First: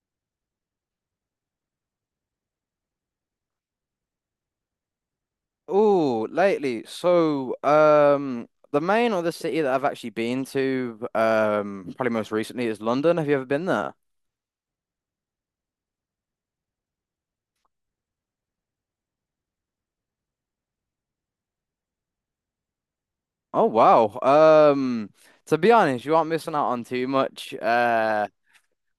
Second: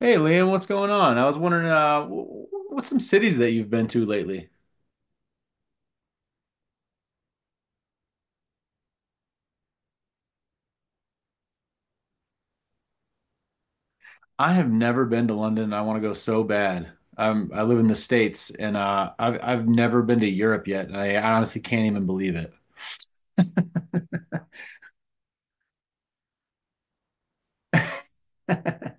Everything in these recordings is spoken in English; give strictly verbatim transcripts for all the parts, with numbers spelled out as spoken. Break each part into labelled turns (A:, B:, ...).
A: Hey Liam, what's going on? I was wondering, uh, wh- wh- what's some cities that you've been to lately?
B: Oh, lately. So, um, the main other city that I've actually been to, um, probably most recently is London. Have you ever been there?
A: I have never been to London, and I want to go so bad. I'm, I live in the States, and uh, I've I've never been to Europe yet, and I honestly can't even believe it.
B: Oh, wow. Um, to be honest, you aren't missing out on too much. Uh,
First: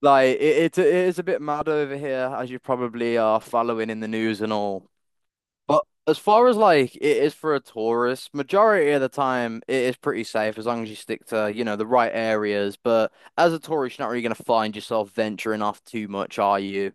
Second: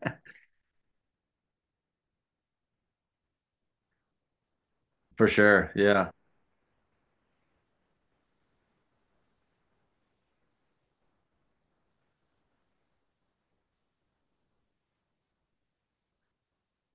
B: like it, it, it is a bit mad over here, as you probably are following in the news and all.
A: For sure.
B: But
A: Yeah.
B: as far as like it is for a tourist, majority of the time it is pretty safe as long as you stick to, you know, the right areas. But as a tourist, you're not really going to find yourself venturing off too much, are you?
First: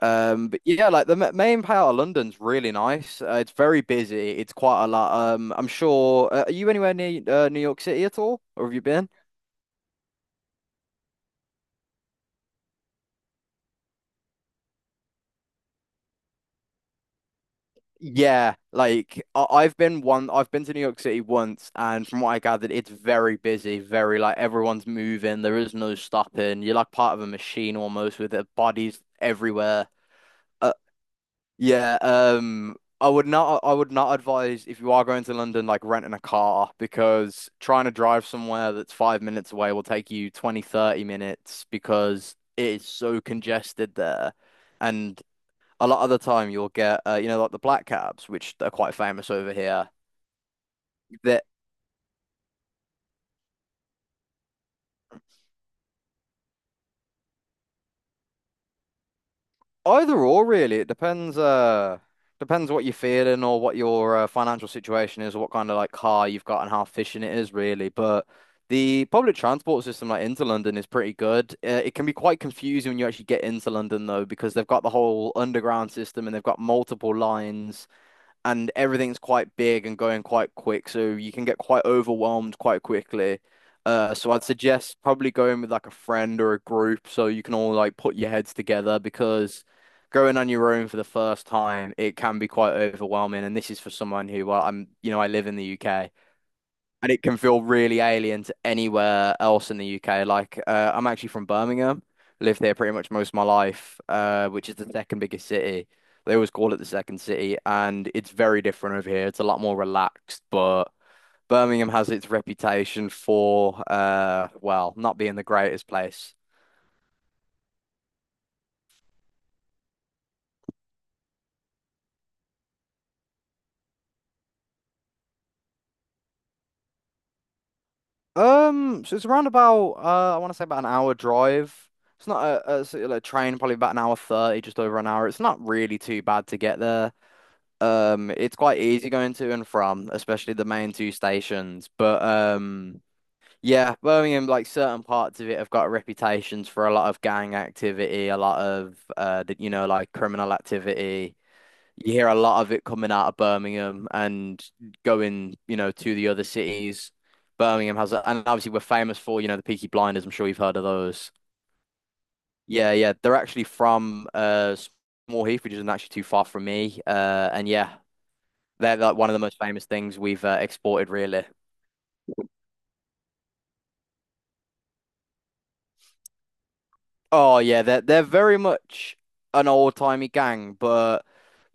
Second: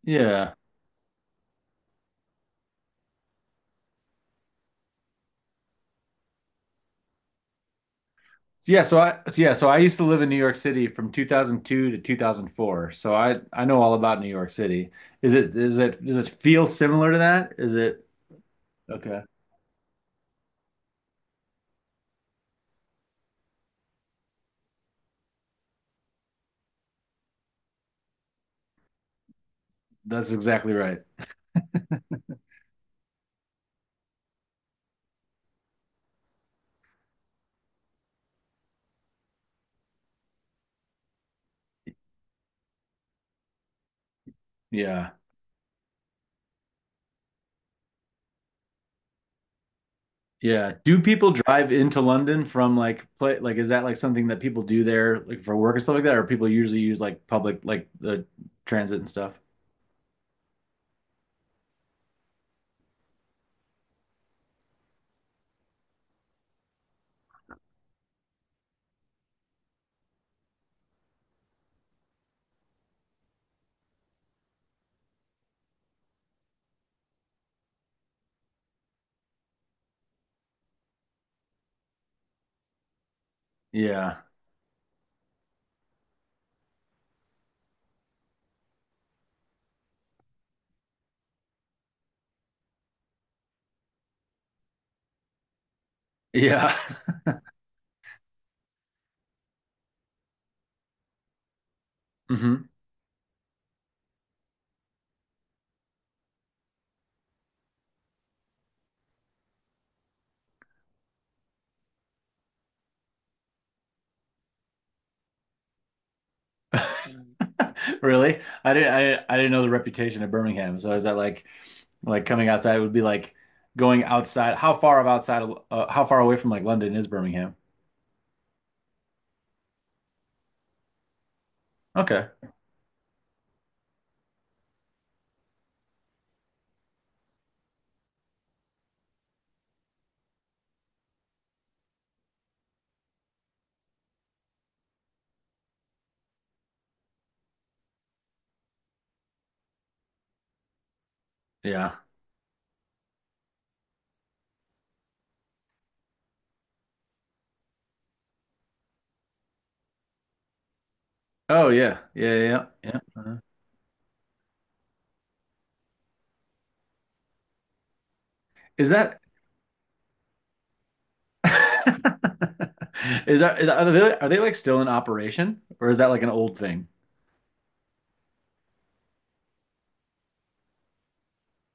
B: Um,
A: Yeah.
B: but yeah, like the ma- main part of London's really nice. Uh, it's very busy. It's quite a lot. Um, I'm sure. Uh, are you anywhere near uh, New York City at all, or have you
A: Yeah. So
B: been?
A: I so yeah. So I used to live in New York City from two thousand two to two thousand four. So I I know all about New York City. Is it is it Does it feel similar to that? Is it
B: Yeah,
A: Okay?
B: like I- I've been one, I've been to New York City once, and from what I gathered, it's very busy, very like everyone's moving. There is no stopping. You're like part of a machine almost with uh, bodies everywhere.
A: That's
B: Uh,
A: exactly right.
B: yeah, um, I would not, I would not advise if you are going to London, like renting a car because trying to drive somewhere that's five minutes away will take you twenty thirty minutes because it is so congested there.
A: Yeah.
B: And a lot of the time you'll get uh, you know like the black cabs which are quite famous over here
A: Yeah. Do people
B: that
A: drive into London from like play like is that like something that people do there like for work and stuff like that, or people usually use like public like the transit and stuff?
B: either or really it depends uh depends what you're feeling or what your uh, financial situation is or what kind of like car you've got and how efficient it is really, but the public transport system like into London is pretty good. Uh, it can be quite confusing when you actually get into London though, because they've got the whole underground system and they've got multiple lines, and everything's quite big and going quite quick, so you can get quite overwhelmed quite quickly. Uh,
A: Yeah.
B: so I'd suggest probably going with like a friend or a group so you can all like put your heads together, because going on your own for the first time, it can be quite overwhelming. And this is for someone who, well, I'm, you know, I live in the U K
A: Yeah.
B: and it can feel really alien to anywhere else in the U K. Like, uh, I'm actually from Birmingham, lived
A: hmm
B: here pretty much most of my life, uh, which is the second biggest city. They always call it the second city, and it's very different over here. It's a lot more relaxed, but Birmingham has its reputation for, uh, well, not being the greatest place.
A: Really? I didn't I, I didn't know the reputation of Birmingham. So is that like like coming outside would be like going outside? How far of outside of- uh, How far away from like London is Birmingham?
B: Um, so it's around about, uh, I want to say about an hour drive. It's
A: Okay.
B: not a, a, sort of like train, probably about an hour thirty, just over an hour. It's not really too bad to get there. Um, it's quite easy going to and from, especially the main two stations. But um, yeah, Birmingham, like certain parts of it have got reputations for a lot of gang activity, a lot of uh, the, you know, like criminal activity.
A: Yeah.
B: You hear a lot of it coming out of Birmingham and going, you know, to the other cities. Birmingham has, a, and obviously we're famous for, you know, the Peaky Blinders. I'm sure you've heard of those.
A: Oh yeah. Yeah, yeah,
B: Yeah,
A: yeah.
B: yeah, they're
A: Uh-huh.
B: actually from uh Small Heath, which isn't actually too far from me. Uh, and yeah,
A: Is
B: they're like
A: that?
B: one of the most famous things we've uh, exported, really.
A: Is that, is that Are they are they like still in operation, or is that like an old thing?
B: Oh yeah, they're they're very much an old-timey gang, but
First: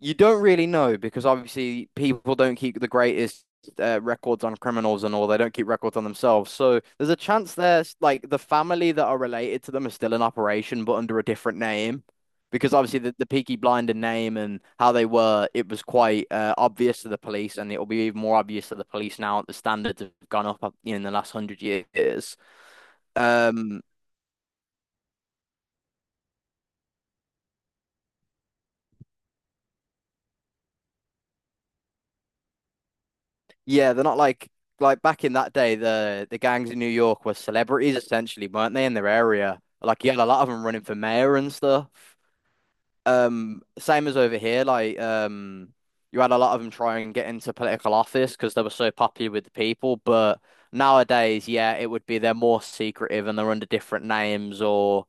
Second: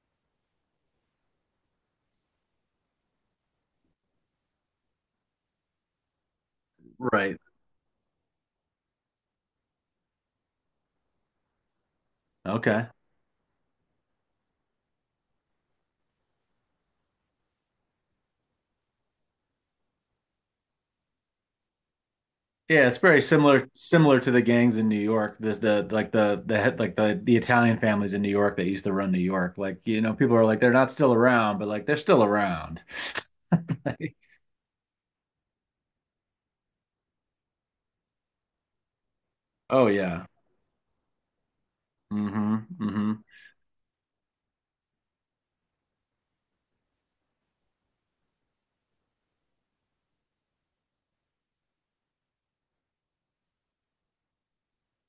B: you don't really know because obviously people don't keep the greatest uh, records on criminals and all. They don't keep records on themselves, so there's a
A: Right.
B: chance there's like the family that are related to them are still in operation, but under a different name. Because
A: Okay.
B: obviously the, the Peaky Blinder name and how they were, it was quite uh, obvious to the police, and it will be even more obvious to the police now that the standards have gone up uh, in the last hundred years.
A: Yeah, it's very similar
B: Um,
A: similar to the gangs in New York. There's the like the the head like the the Italian families in New York that used to run New York. Like, you know, people are like they're not still around, but like they're still around.
B: yeah, they're not like like back in that day, the the gangs in New York were celebrities essentially, weren't they, in their area?
A: Oh
B: Like you had
A: yeah.
B: a lot of them running for mayor and stuff.
A: Mm-hmm. Mm-hmm.
B: Um, same as over here, like um, you had a lot of them try and get into political office because they were so popular with the people. But nowadays, yeah, it would be they're more secretive and they're under different names, or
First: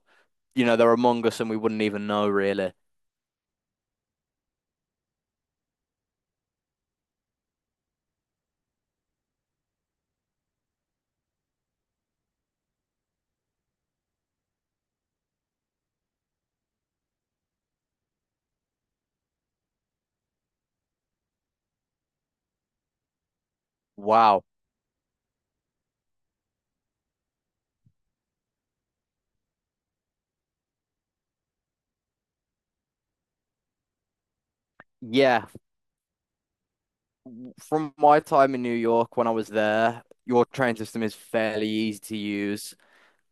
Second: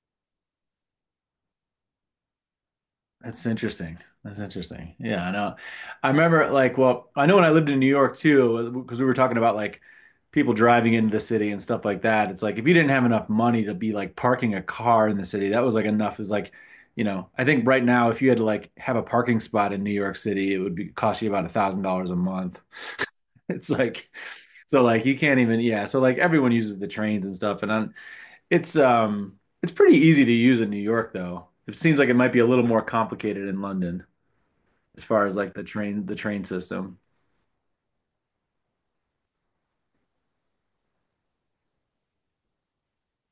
B: you know, they're among us and we wouldn't even know really.
A: That's interesting. That's interesting. Yeah, I know. I remember like, well, I know when I lived in New York too, because we were talking about like people driving into the city and stuff like that. It's like if you didn't have enough money to be like parking a car in the city, that was like enough. Is like, you know, I think right now if you had to like have a parking spot in New York City, it would be cost you about a thousand dollars a month. It's like,
B: Wow.
A: so like you can't even, yeah. So like everyone uses the trains and stuff, and I it's um it's pretty easy to use in New York though. It seems like it might be a little more complicated in London as far as
B: Yeah.
A: like the train the train system.
B: From my time in New York when I was there, your train system is fairly easy to use.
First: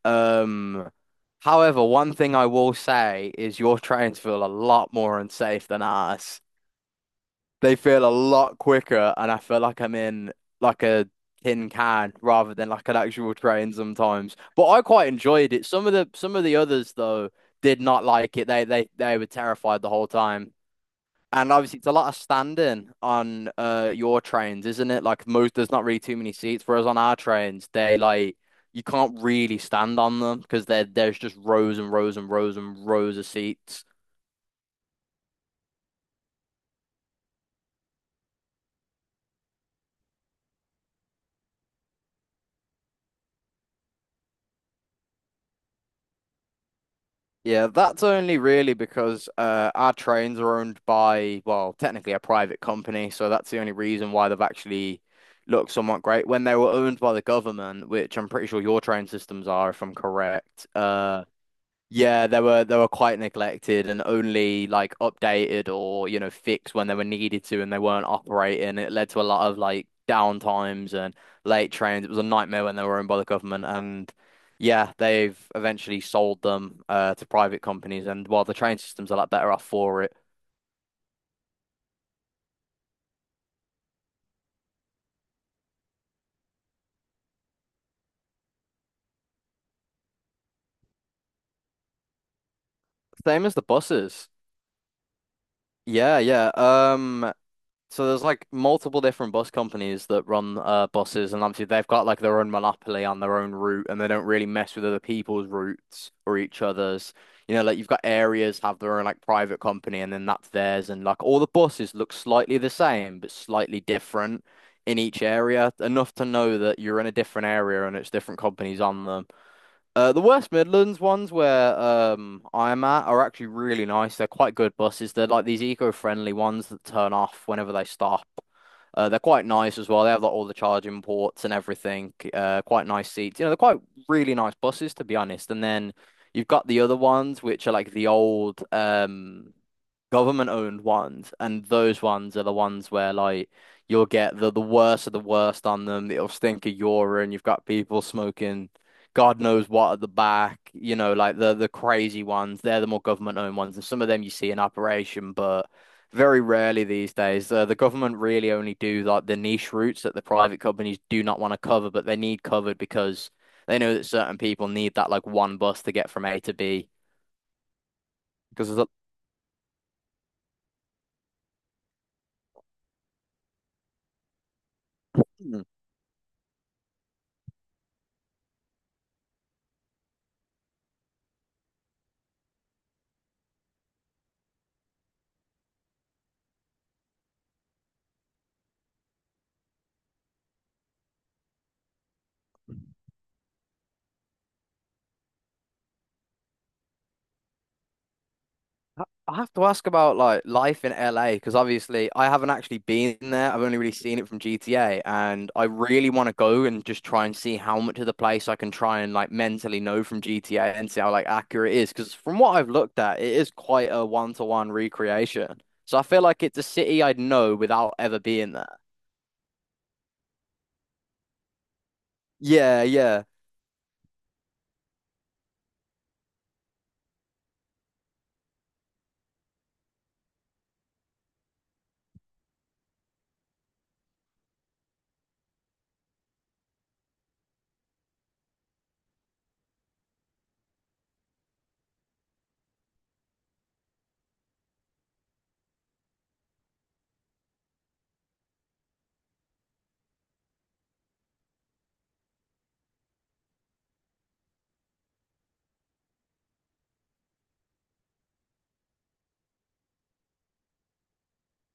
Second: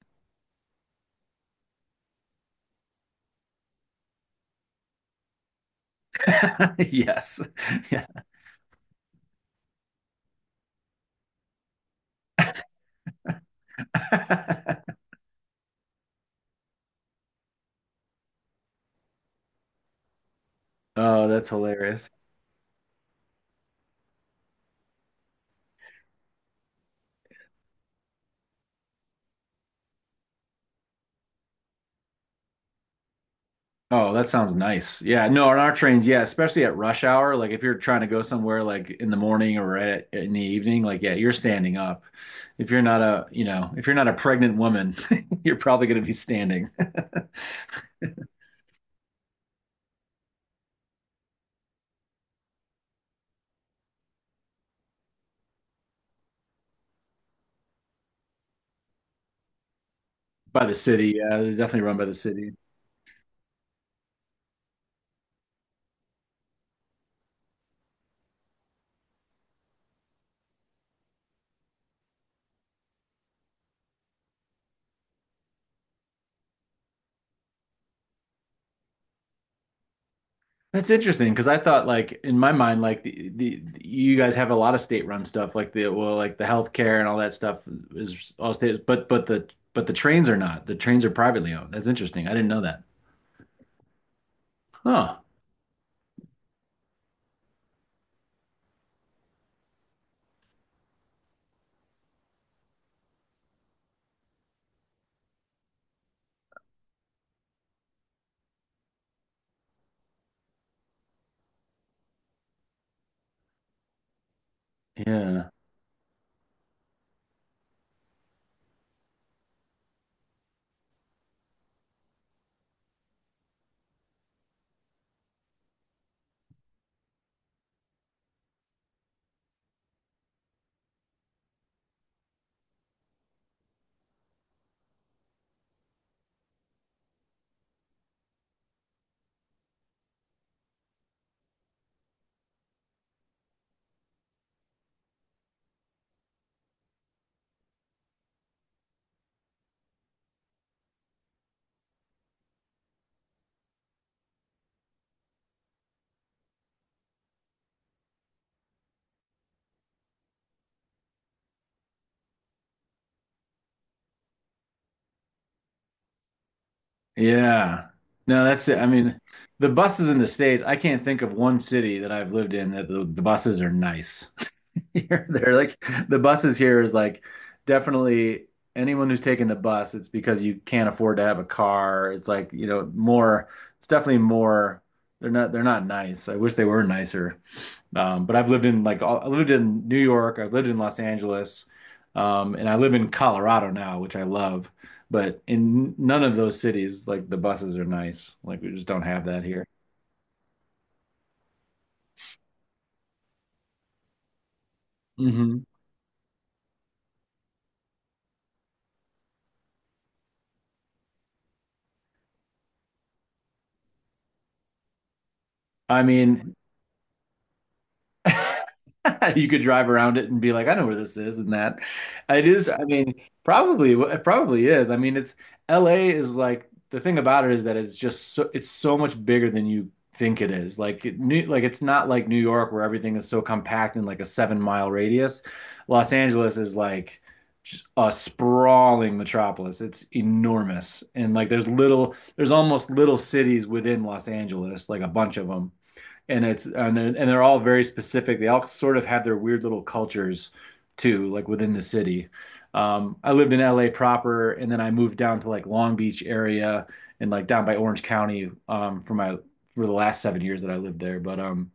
B: Um, however, one thing I will say is your trains feel a lot more unsafe than ours.
A: Yes.
B: They feel
A: Yeah.
B: a lot quicker, and I feel like I'm in like a tin can rather than like an actual train sometimes. But I quite enjoyed it. Some of the some of the others though did not like it. They they they were terrified the whole time.
A: Oh, that's
B: And obviously, it's a lot
A: hilarious.
B: of standing on uh your trains, isn't it? Like most, there's not really too many seats. Whereas on our trains, they like you can't really stand on them because there there's just rows and rows and rows and rows of seats.
A: Oh, that sounds nice. Yeah, no, on our trains, yeah, especially at rush hour, like if you're trying to go somewhere like in the morning or at, in the evening, like yeah, you're standing up. If you're not a, you know, if you're not a pregnant woman, you're probably going to be standing
B: Yeah, that's only really because uh our trains are owned by, well, technically a private company, so that's the only reason why they've actually looked somewhat great. When they were owned by the government, which I'm pretty sure your train systems are, if I'm
A: by
B: correct,
A: the city.
B: uh.
A: Yeah, they're definitely run by the
B: Yeah, they
A: city.
B: were they were quite neglected and only like updated or you know fixed when they were needed to and they weren't operating. It led to a lot of like downtimes and late trains. It was a nightmare when they were owned by the government, and yeah, they've eventually sold them uh, to private companies and while the train system's are a lot better off for it.
A: That's interesting because I thought like in my mind like the, the you guys have a lot of state-run stuff like the well like the healthcare and all that stuff is all state, but but the but the trains are not. The trains are privately owned. That's interesting. I didn't know that.
B: Same as the buses.
A: Huh.
B: Yeah, yeah. Um So there's like multiple different bus companies that run uh, buses, and obviously they've got like their own monopoly on their own route, and they don't really mess with other people's routes or each other's. You know, like you've got areas have their own like private company, and then that's theirs, and like all the buses look slightly the same but slightly different in each
A: Yeah.
B: area, enough to know that you're in a different area and it's different companies on them. Uh, the West Midlands ones where um I'm at are actually really nice. They're quite good buses. They're like these eco-friendly ones that turn off whenever they stop. Uh, they're quite nice as well. They have like all the charging ports and everything. Uh, quite nice seats. You know, they're quite really nice buses to be honest. And then you've got the other ones which are like the old um government owned ones, and those ones are the ones where like you'll get the the worst of the worst on them. It'll stink of urine. You've got people smoking God knows what at the back. You know, like the the crazy ones. They're the more government owned ones, and some of them you see in operation, but very rarely these days. Uh, the government really only do like the niche routes that the private companies do not want to cover, but they need covered because. They know that certain people need that like one bus to get from A to B
A: Yeah. No, that's
B: because
A: it. I
B: there's
A: mean, the buses in the States, I can't think of one city that I've lived in that the, the buses are nice. Here, they're
B: a
A: like the buses here is like definitely anyone who's taking the bus, it's because you can't afford to have a car. It's like, you know, more, it's definitely more, they're not, they're not nice. I wish they were nicer. Um, but I've lived in like all- I lived in New York, I've lived in Los Angeles, um, and I live in Colorado now, which I love. But in none of those cities, like the buses are nice. Like we just don't
B: I
A: have
B: I
A: that
B: have to
A: here.
B: ask about like life in L A because obviously I haven't actually been there. I've only really seen it from G T A, and
A: Hmm.
B: I really want to go and just try and see how much of the place I can try and like mentally know from G T A and see how like accurate it is. Because from what I've looked at, it is quite a one-to-one recreation. So I
A: I
B: feel like
A: mean,
B: it's a city I'd know without ever being there.
A: you could drive around it and be like, I know where this is and that. It is,
B: Yeah,
A: I mean,
B: yeah.
A: probably it probably is. I mean, it's L A is like the thing about it is that it's just so it's so much bigger than you think it is. Like it, New, like it's not like New York where everything is so compact in like a seven mile radius. Los Angeles is like just a sprawling metropolis. It's enormous. And like there's little there's almost little cities within Los Angeles, like a bunch of them, and it's and they're, and they're all very specific. They all sort of have their weird little cultures too, like within the city. Um, I lived in L A proper, and then I moved down to like Long Beach area and like down by Orange County um, for my for the last seven years that I lived there. But um,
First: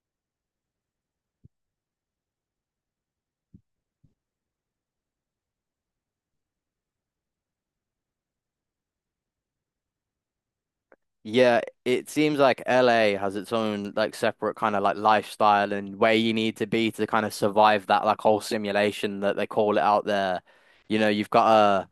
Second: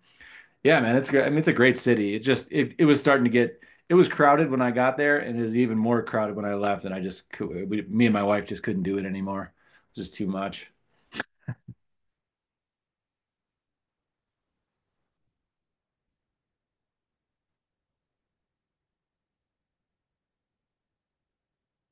A: yeah, man, it's great. I mean, it's a great city. It just it it was starting to get it was crowded when I got there, and it was even more crowded when I left. And I just cou- we, me and my wife just couldn't do it anymore. It was just too much.
B: Yeah, it seems like L A has its own like separate kind of like lifestyle and where you need to be to kind of survive that like whole simulation that they call it out there. You know, you've got a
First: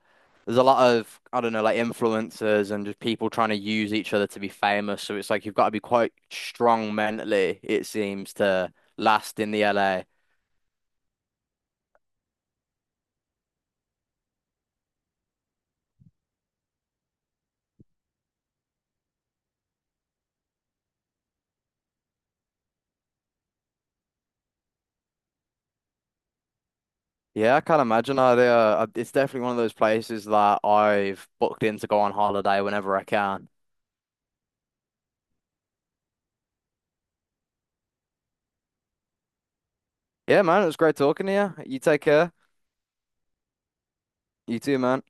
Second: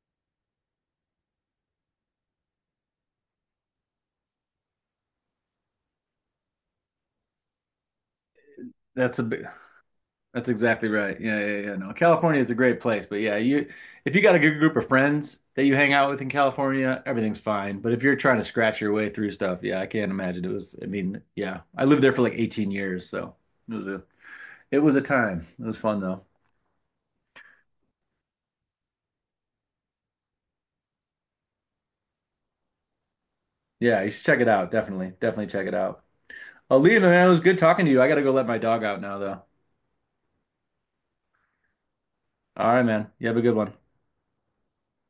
B: there's a lot of I don't know like influencers and just people trying to use each other to be famous. So it's like you've got to be quite strong mentally, it seems, to
A: That's a
B: last
A: big-
B: in the L A.
A: That's exactly right. Yeah, yeah, yeah. No, California is a great place, but yeah, you if you got a good group of friends that you hang out with in California, everything's fine. But if you're trying to scratch your way through stuff, yeah, I can't imagine it was. I mean, yeah, I lived there for like eighteen years, so it was a it was a time. It was fun though.
B: Yeah, I can't imagine. I, uh, it's definitely one of those places that I've booked in to go on holiday whenever I can.
A: Yeah, you should check it out. Definitely, definitely check it out. Alina, man, it was good talking to you. I gotta go let my dog out now, though.
B: Yeah, man, it was great talking to you. You take care.
A: All right, man. You have a good one.
B: You too, man.